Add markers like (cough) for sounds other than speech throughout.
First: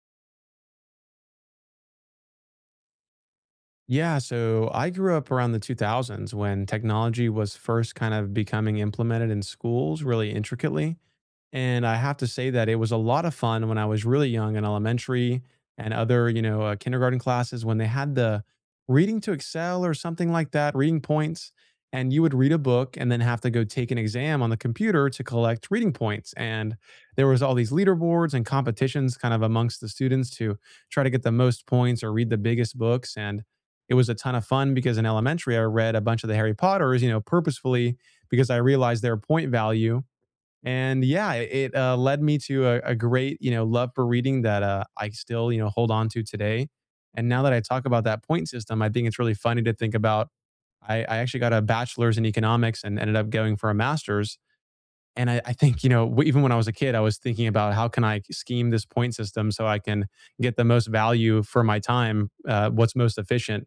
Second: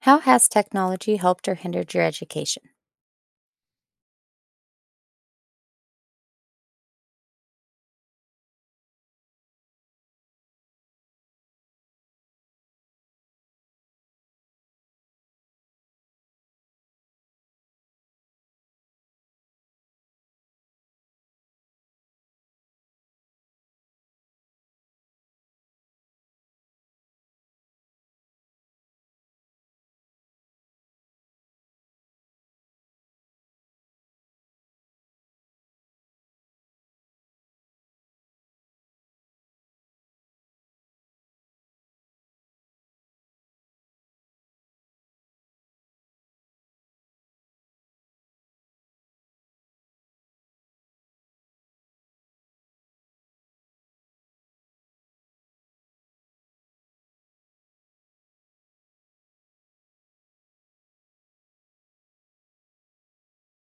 How has technology helped or hindered your education? Yeah, so I grew up around the 2000s when technology was first kind of becoming implemented in schools really intricately. And I have to say that it was a lot of fun when I was really young in elementary and other, kindergarten classes when they had the reading to excel or something like that, reading points. And you would read a book and then have to go take an exam on the computer to collect reading points. And there was all these leaderboards and competitions kind of amongst the students to try to get the most points or read the biggest books. And it was a ton of fun because in elementary, I read a bunch of the Harry Potters, purposefully because I realized their point value, and yeah, it led me to a great love for reading that I still hold on to today. And now that I talk about that point system, I think it's really funny to think about. I actually got a bachelor's in economics and ended up going for a master's, and I think, even when I was a kid, I was thinking about how can I scheme this point system so I can get the most value for my time, what's most efficient.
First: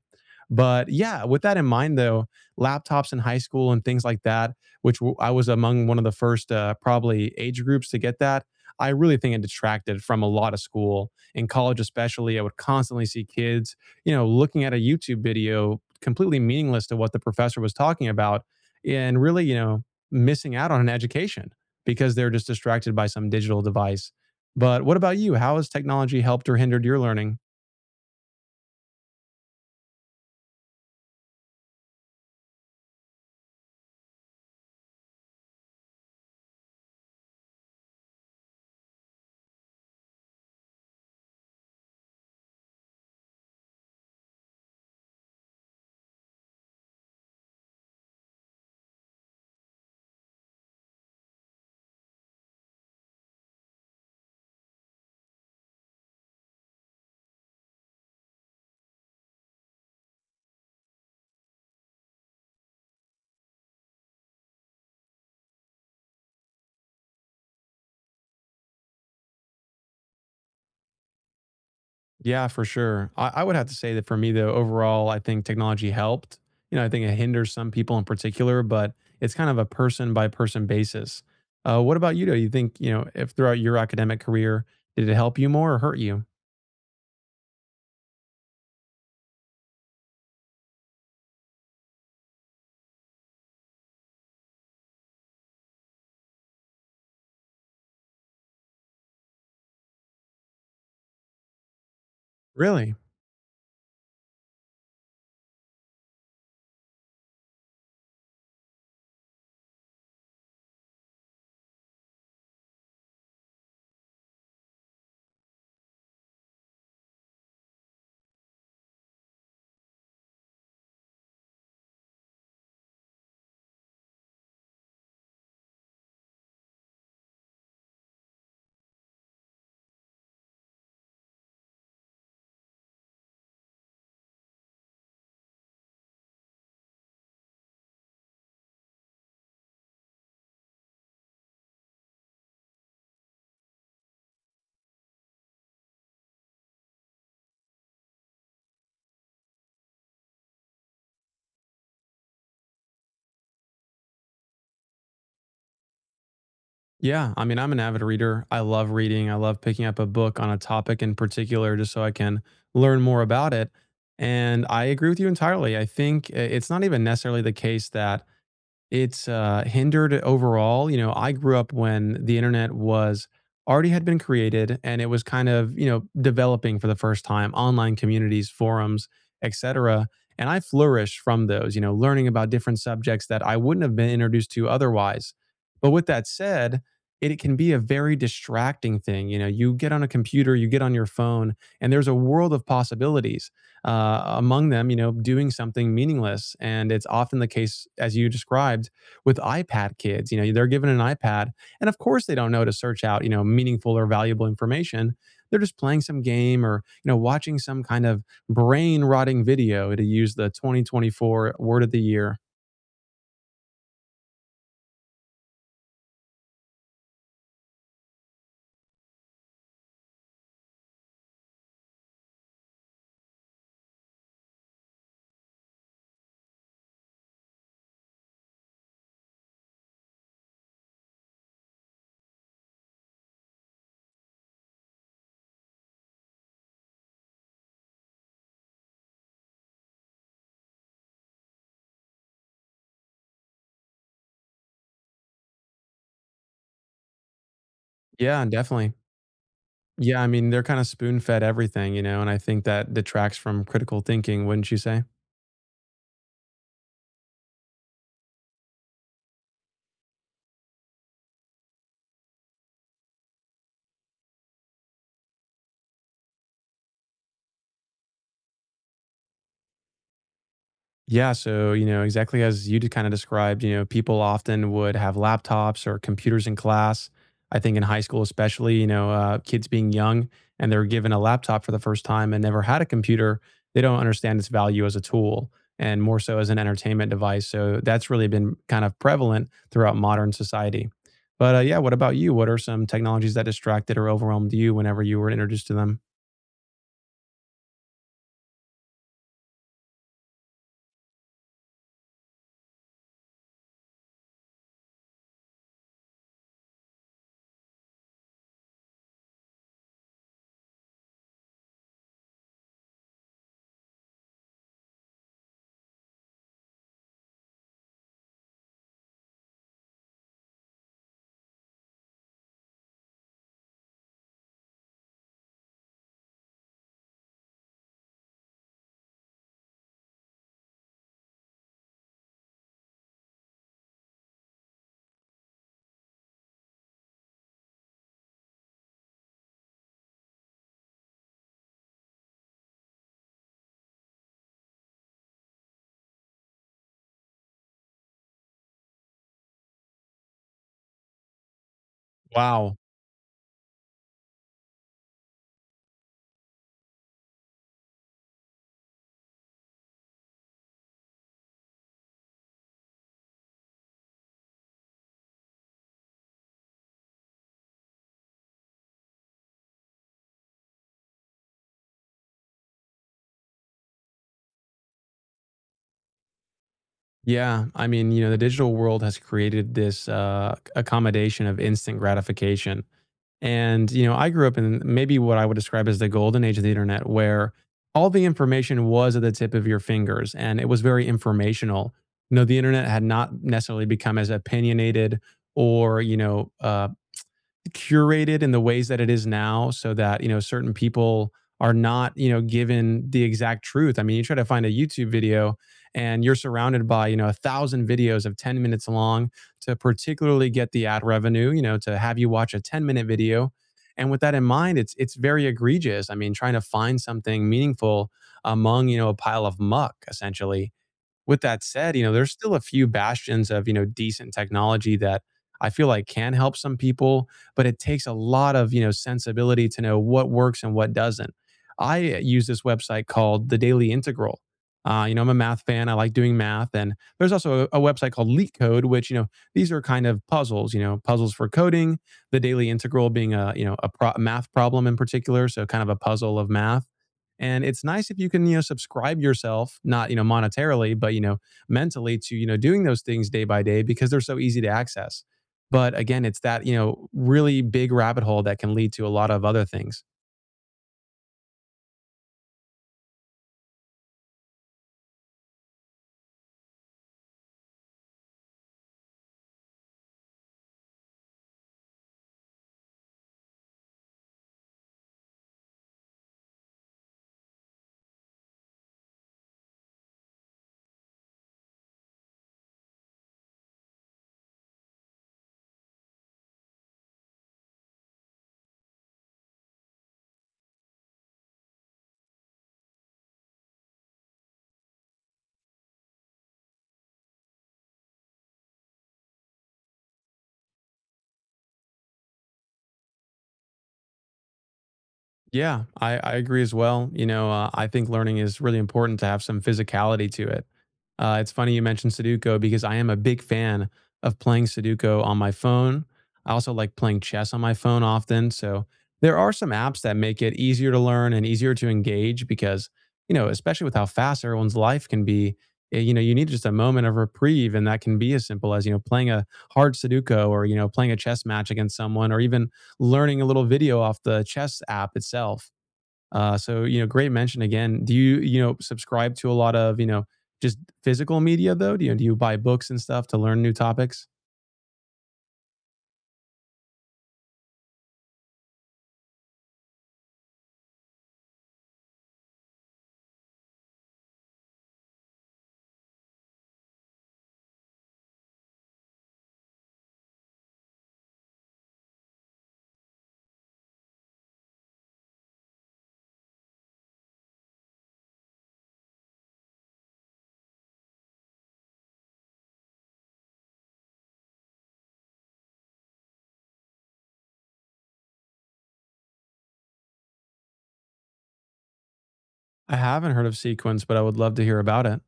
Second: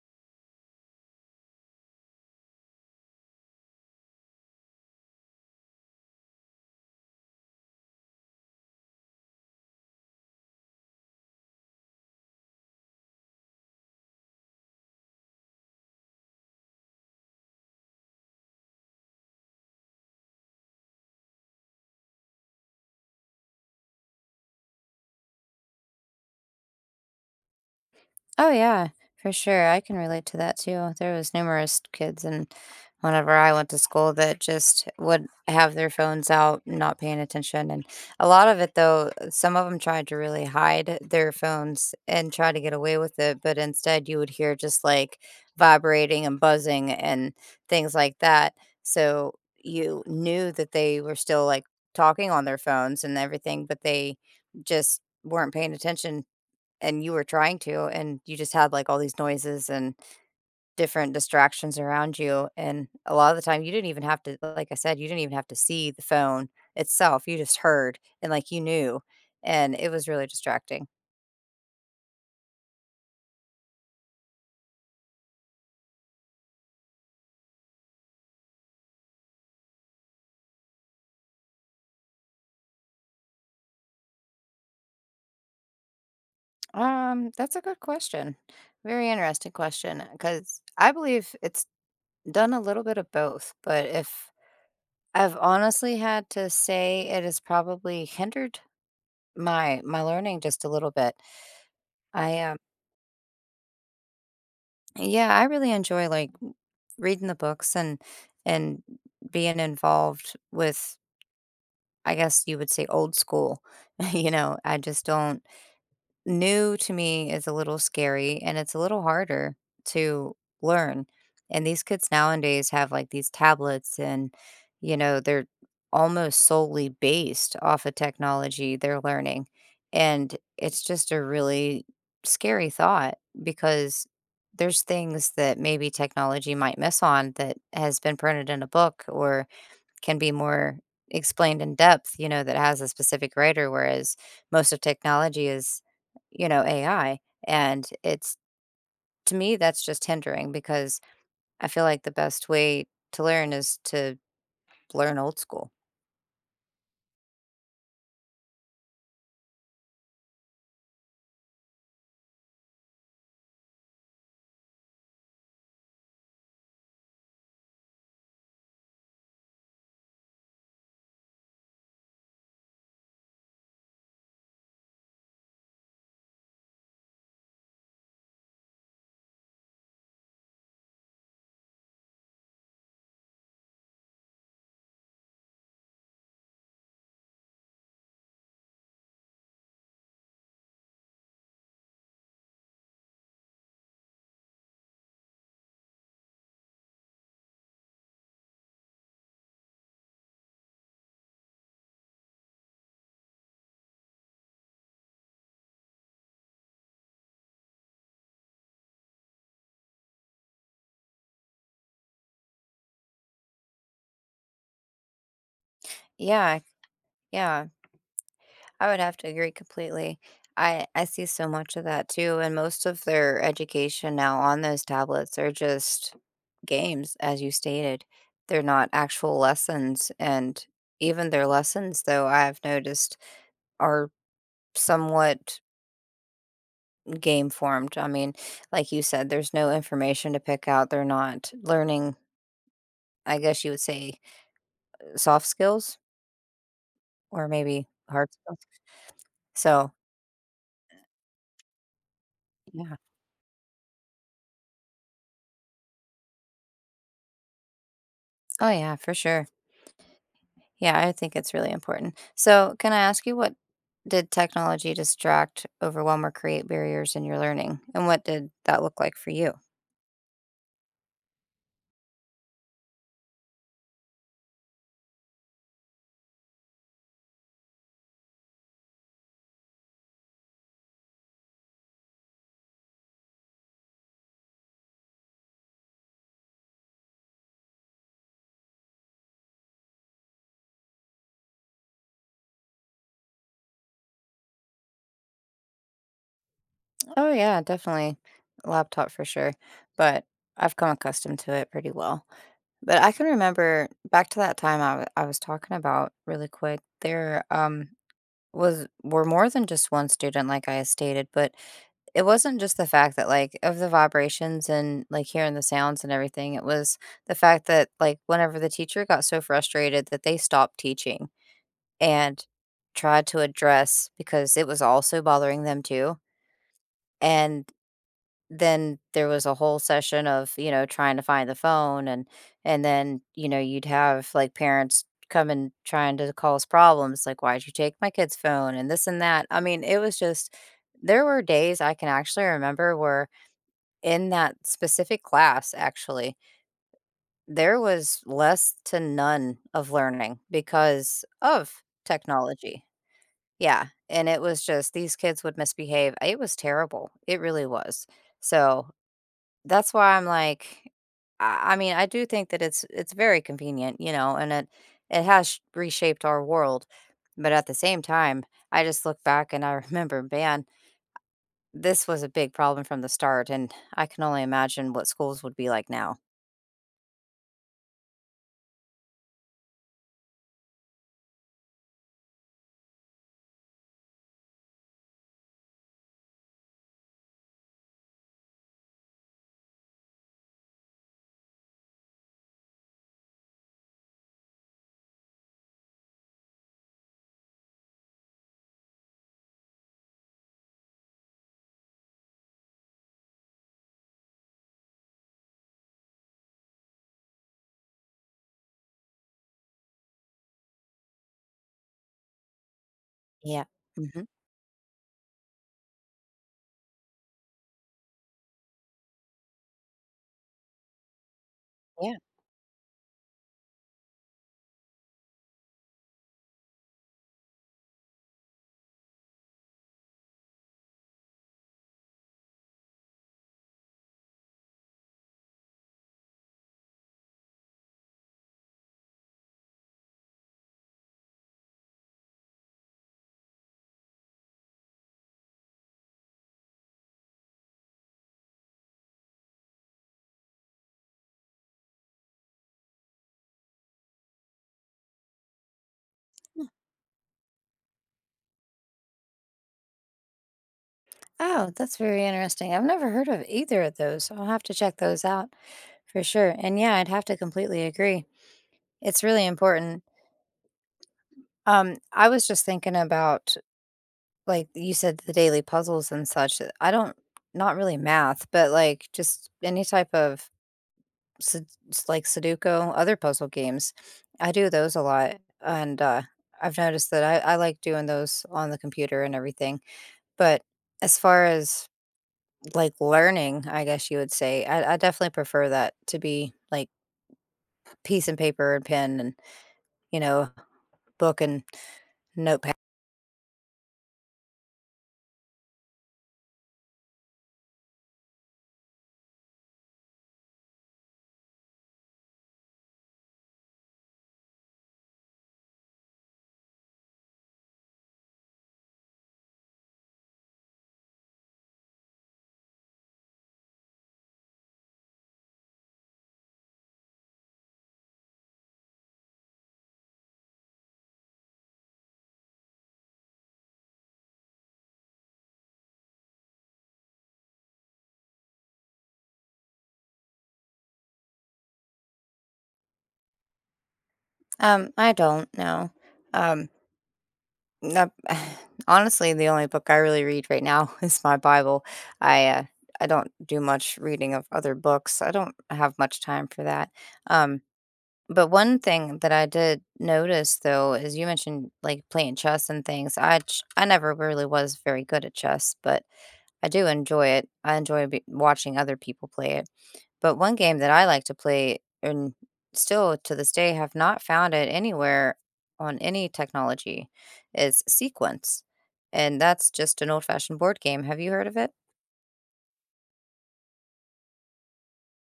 But yeah, with that in mind, though, laptops in high school and things like that, which I was among one of the first probably age groups to get that, I really think it detracted from a lot of school. In college, especially, I would constantly see kids, looking at a YouTube video completely meaningless to what the professor was talking about. And really, missing out on an education because they're just distracted by some digital device. But what about you? How has technology helped or hindered your learning? Oh yeah, for sure. I can relate to that too. There was numerous kids and whenever I went to school that just would have their phones out, not paying attention. And a lot of it though, some of them tried to really hide their phones and try to get away with it, but instead you would hear just like vibrating and buzzing and things like that. So you knew that they were still like talking on their phones and everything, but they just weren't paying attention and you were trying to, and you just had, like, all these noises and different distractions around you, and a lot of the time, you didn't even have to like I said, you didn't even have to see the phone itself, you just heard, and, like, you knew, and it was really distracting. Yeah, for sure. I would have to say that for me, though, overall, I think technology helped. I think it hinders some people in particular, but it's kind of a person by person basis. What about you, though? You think, if throughout your academic career, did it help you more or hurt you? That's a good question. Very interesting question, because I believe it's done a little bit of both, but if I've honestly had to say it has probably hindered my learning just a little bit. I, um Really? yeah, I really enjoy, like reading the books and being involved with I guess you would say old school. (laughs) You know, I just don't. New to me is a little scary and it's a little harder to learn. And these kids nowadays have like these tablets and, you know, they're almost solely based off of technology they're learning. And it's just a really scary thought because there's things that maybe technology might miss on that has been printed in a book or can be more explained in depth, you know, that has a specific writer, whereas most of technology is, you know, AI. And it's to me, that's just hindering because I feel like the best way to learn is to learn old school. Yeah, I mean, I'm an avid reader. I love reading. I love picking up a book on a topic in particular just so I can learn more about it. And I agree with you entirely. I think it's not even necessarily the case that it's, hindered overall. I grew up when the internet was already had been created, and it was kind of, developing for the first time, online communities, forums, etcetera, and I flourished from those, learning about different subjects that I wouldn't have been introduced to otherwise. But with that said, it can be a very distracting thing. You get on a computer, you get on your phone, and there's a world of possibilities among them, doing something meaningless. And it's often the case, as you described, with iPad kids. They're given an iPad, and of course, they don't know to search out, meaningful or valuable information. They're just playing some game or, watching some kind of brain rotting video to use the 2024 word of the year. Yeah, yeah. I would have to agree completely. I see so much of that too, and most of their education now on those tablets are just games, as you stated. They're not actual lessons, and even their lessons, though, I've noticed are somewhat game formed. I mean, like you said, there's no information to pick out. They're not learning, I guess you would say, soft skills or maybe hard Yeah, skills. definitely. So, Yeah, I mean, they're kind of spoon fed everything, and I think that yeah. detracts from critical thinking, wouldn't you say? Oh, yeah, for sure. Yeah, I think it's really important. So, can I ask you what did technology distract, overwhelm, or create barriers in your learning? And what did that look like for you? Yeah, so, exactly as you kind of described, people often would have laptops or computers in class. I think in high school, especially, kids being young and they're given a laptop for the first time and never had a computer, they don't understand its value as a tool and more so as an entertainment device. So that's really been kind of prevalent throughout modern society. But yeah, what about you? What are some technologies that distracted or overwhelmed you whenever you were introduced to them? Oh, yeah, definitely. Laptop for sure. But I've come accustomed to it pretty well. But I can remember back to that time I was talking about really quick there. Was were more than just one student, like I stated, but it wasn't just the fact that like of the vibrations and like hearing the sounds and everything. It was the fact that like whenever the teacher got so frustrated that they stopped teaching and tried to address because it was also bothering them too, and then there was a whole session of, you know, trying to find the phone, and then, you know, you'd have, like, parents come and trying to cause problems, like, "Why'd you take my kid's phone?" and this and that. I mean, it was just there were days I can actually remember where in that specific class, actually, there was less to none of learning because of Wow. technology. Yeah, and it was just these kids would misbehave. It was terrible. It really was. So that's why I'm like I mean, I do think that it's very convenient, you know, and it has sh reshaped our world, but at the same time, I just look back and I (laughs) remember, man, this was a big problem from the start, and I can only imagine what schools would be like now. Yeah, I mean, the digital world has created this accommodation of instant gratification. And I grew up in maybe what I would describe as the golden age of the internet, where all the information was at the tip of your fingers, and it was very informational. The internet had not necessarily become as opinionated or, curated in the ways that it is now, so that certain people are not given the exact truth. I mean, you try to find a YouTube video, and you're surrounded by, a thousand videos of 10 minutes long to particularly get the ad revenue, to have you watch a 10-minute video. Yeah. And with Mhm. that in mind, it's very egregious. I mean, trying to find something meaningful among, a pile of muck, essentially. With that said, Yeah. there's still a few bastions of, decent technology that I feel like can help some people, but it takes a lot of, sensibility to know what works and what doesn't. I use this website called The Daily Integral. I'm a math fan. I like doing math. And there's also a website called Leak Code, which, these are kind of puzzles, puzzles for coding, the daily integral being a math problem in particular. So kind of a puzzle of math. And it's nice if you can, subscribe yourself, not, monetarily, but, mentally, to, doing those things day by day because they're so easy to access. But again, it's that, really big rabbit hole that can lead to a lot of other things. Oh, that's very interesting. I've never heard of either of those. I'll have to check those out for sure, and yeah, I'd have to completely agree. It's really important. I was just thinking about. Like, you said the daily puzzles and such, I don't, not really math, but, like, just any type of sud s like Sudoku, other puzzle games. I do those a lot, and, I've noticed that I like doing those on the computer and everything, but as far as, like, learning, I guess you would say, I definitely prefer that to be, like, piece and paper and pen and, you know, book and notepad. Yeah, I agree as well. I think learning is really important to have some physicality to it. It's funny you mentioned Sudoku because I am a big fan of playing Sudoku on my phone. I also like playing chess on my phone often. So there are some apps that make it easier to learn and easier to engage because, especially with how fast everyone's life can be, you need just a moment of reprieve. And that can be as simple as, playing a hard Sudoku, or, playing a chess match against someone, or even learning a little video off the chess app itself. So great mention again. Do you you know subscribe to a lot of just physical media though? Do you buy books and stuff to learn new topics? I don't, know. Um Nope. (sighs) Honestly, the only book I really read right now (laughs) is my Bible. I, uh, I don't do much reading of other books. I don't have much time for that. Um, but one thing that I did notice though is you mentioned like playing chess and things. I never really was very good at chess, but I do enjoy it. I enjoy watching other people play it. But one game that I like to play and still to this day have not found it anywhere on any technology is Sequence. And that's just an old-fashioned board game. Have you heard of it? I haven't heard of Sequence, but I would love to hear about it.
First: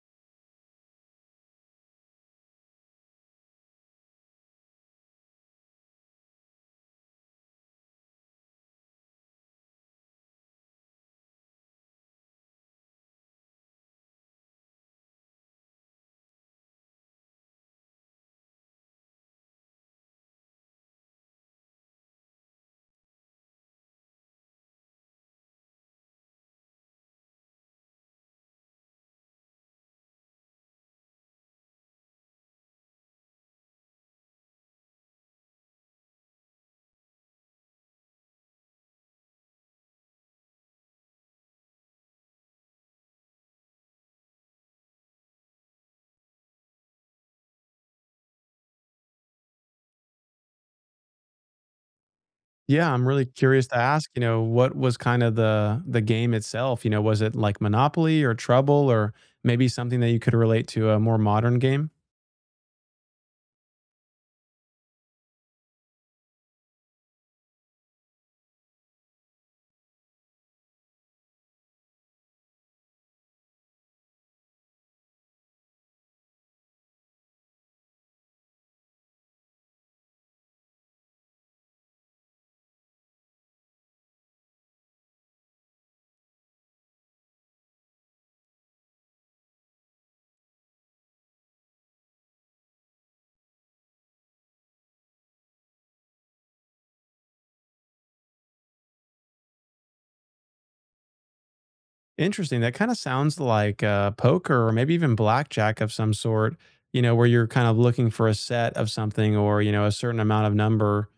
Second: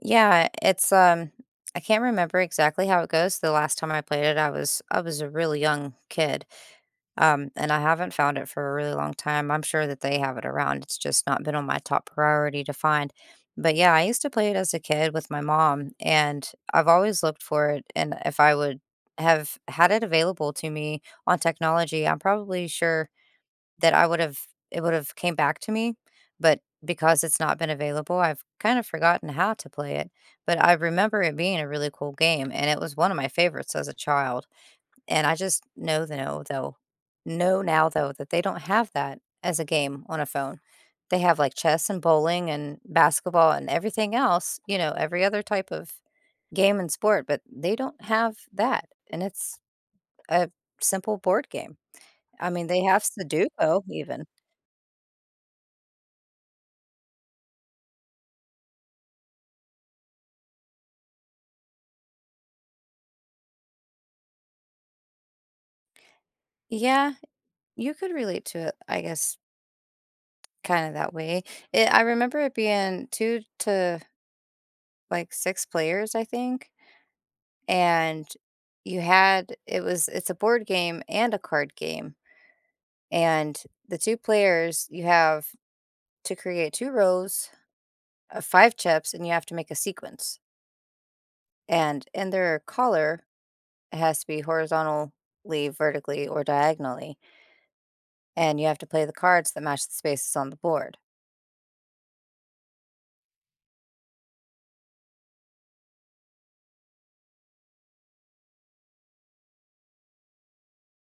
Yeah, it's I can't remember exactly how it goes. The last time I played it, I was a really young kid. And I haven't found it for a really long time. I'm sure that they have it around. It's just not been on my top priority to find. But yeah, I used to play it as a kid with my mom, and I've always looked for it. And if I would have had it available to me on technology, I'm probably sure that I would have it would have came back to me. But because it's not been available, I've kind of forgotten how to play it. But I remember it being a really cool game, and it was one of my favorites as a child. And I just know now though that they don't have that as a game on a phone. They have like chess and bowling and basketball and everything else, you know, every other type of game and sport, but they don't have that. And it's a simple board game. I mean, they Yeah, have I'm really curious to Sudoku ask. You even. know, what was kind of the game itself? Was it like Monopoly or Trouble, or maybe something that you could relate to a more modern game? Yeah, you could relate to it, I guess, kind of that way. I remember it being two to like six players, I think. And you had it was it's a board game and a card game, and the two players you have to create two rows of five chips, and you have to make a sequence, and in their collar it has to be horizontally, vertically, or diagonally, and you have to play the cards that match the spaces on the board. Interesting. That kind of sounds like poker, or maybe even blackjack of some sort, where you're kind of looking for a set of something, or, a certain amount of number.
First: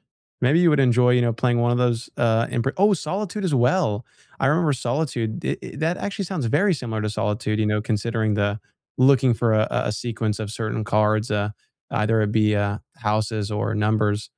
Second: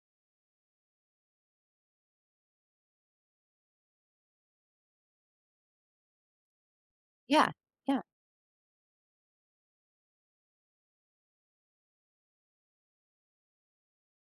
Maybe you would enjoy, playing one of those. Oh, Solitude as well. I remember Solitude. That actually sounds very similar to Yeah. Solitude, Yeah. considering the looking for a sequence of certain cards, either it be houses or numbers.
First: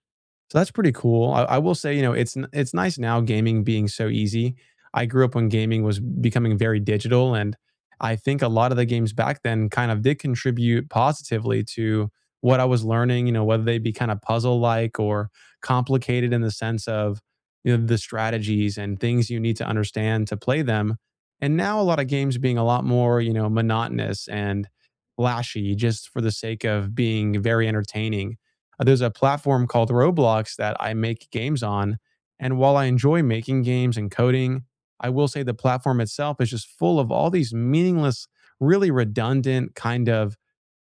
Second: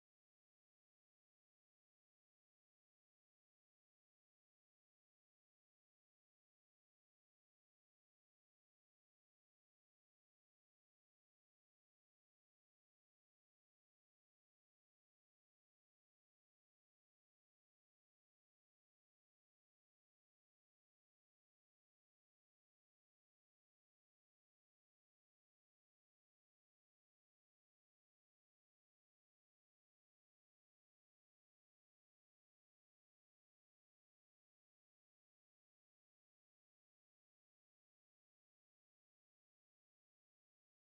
So that's pretty cool. I will say, it's nice now gaming being so easy. I grew up when gaming was becoming very digital, and I think a lot of the games back then kind of did contribute positively to what I was learning. Whether they be kind of puzzle like, or complicated in the sense of the strategies and things you need to understand to play them. And now a lot of games being a lot more monotonous and flashy just for the sake of being very entertaining. There's a platform called Roblox that I make games on. And while I enjoy making games and coding, I will say the platform itself is just full of all these meaningless, really redundant kind of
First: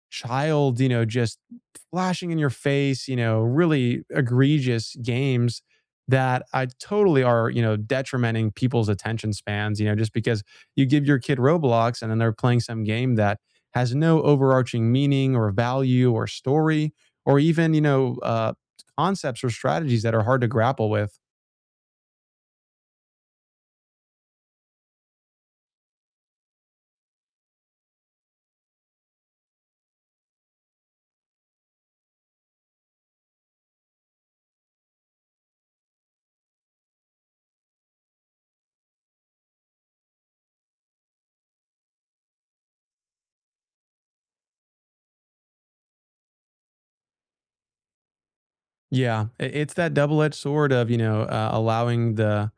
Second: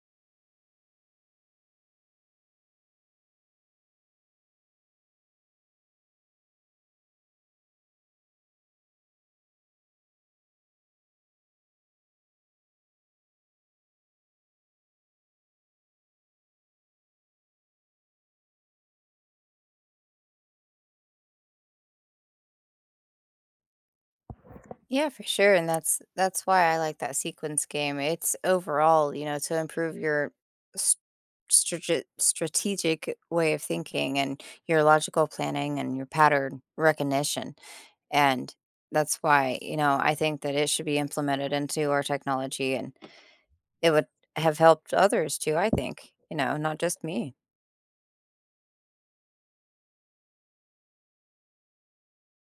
child, just flashing in your face, really egregious games that I totally are, detrimenting people's attention spans, just because you give your kid Roblox and then they're playing some game that has no overarching meaning or value or story or even, concepts or strategies that are hard to grapple with. Yeah, for sure, and that's why I like that sequence game. It's overall, you know, to improve your s- strategic way of thinking and your logical planning and your pattern recognition. And that's why, you know, I think that it should be implemented into our technology and it would have helped others too, I think, you know, not just me. Yeah, I it's that double-edged sword of, allowing the,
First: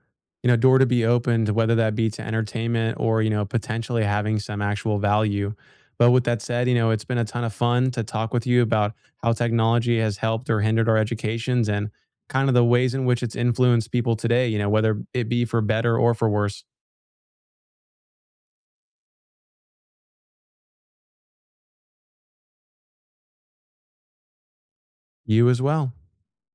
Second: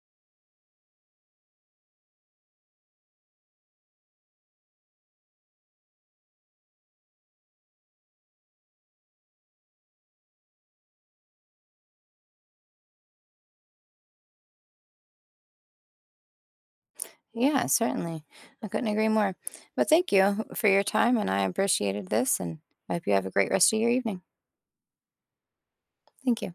door to be opened, whether that be to entertainment, or, potentially having some actual value. But with that said, it's been a ton of fun to talk with you about how technology has helped or hindered our educations, and kind of the ways in which it's influenced people today, whether it be for better or for worse. Yeah, certainly. I couldn't agree more. But thank you for your time and I appreciated this and I hope you have a great rest of your evening. You as well. Thank you.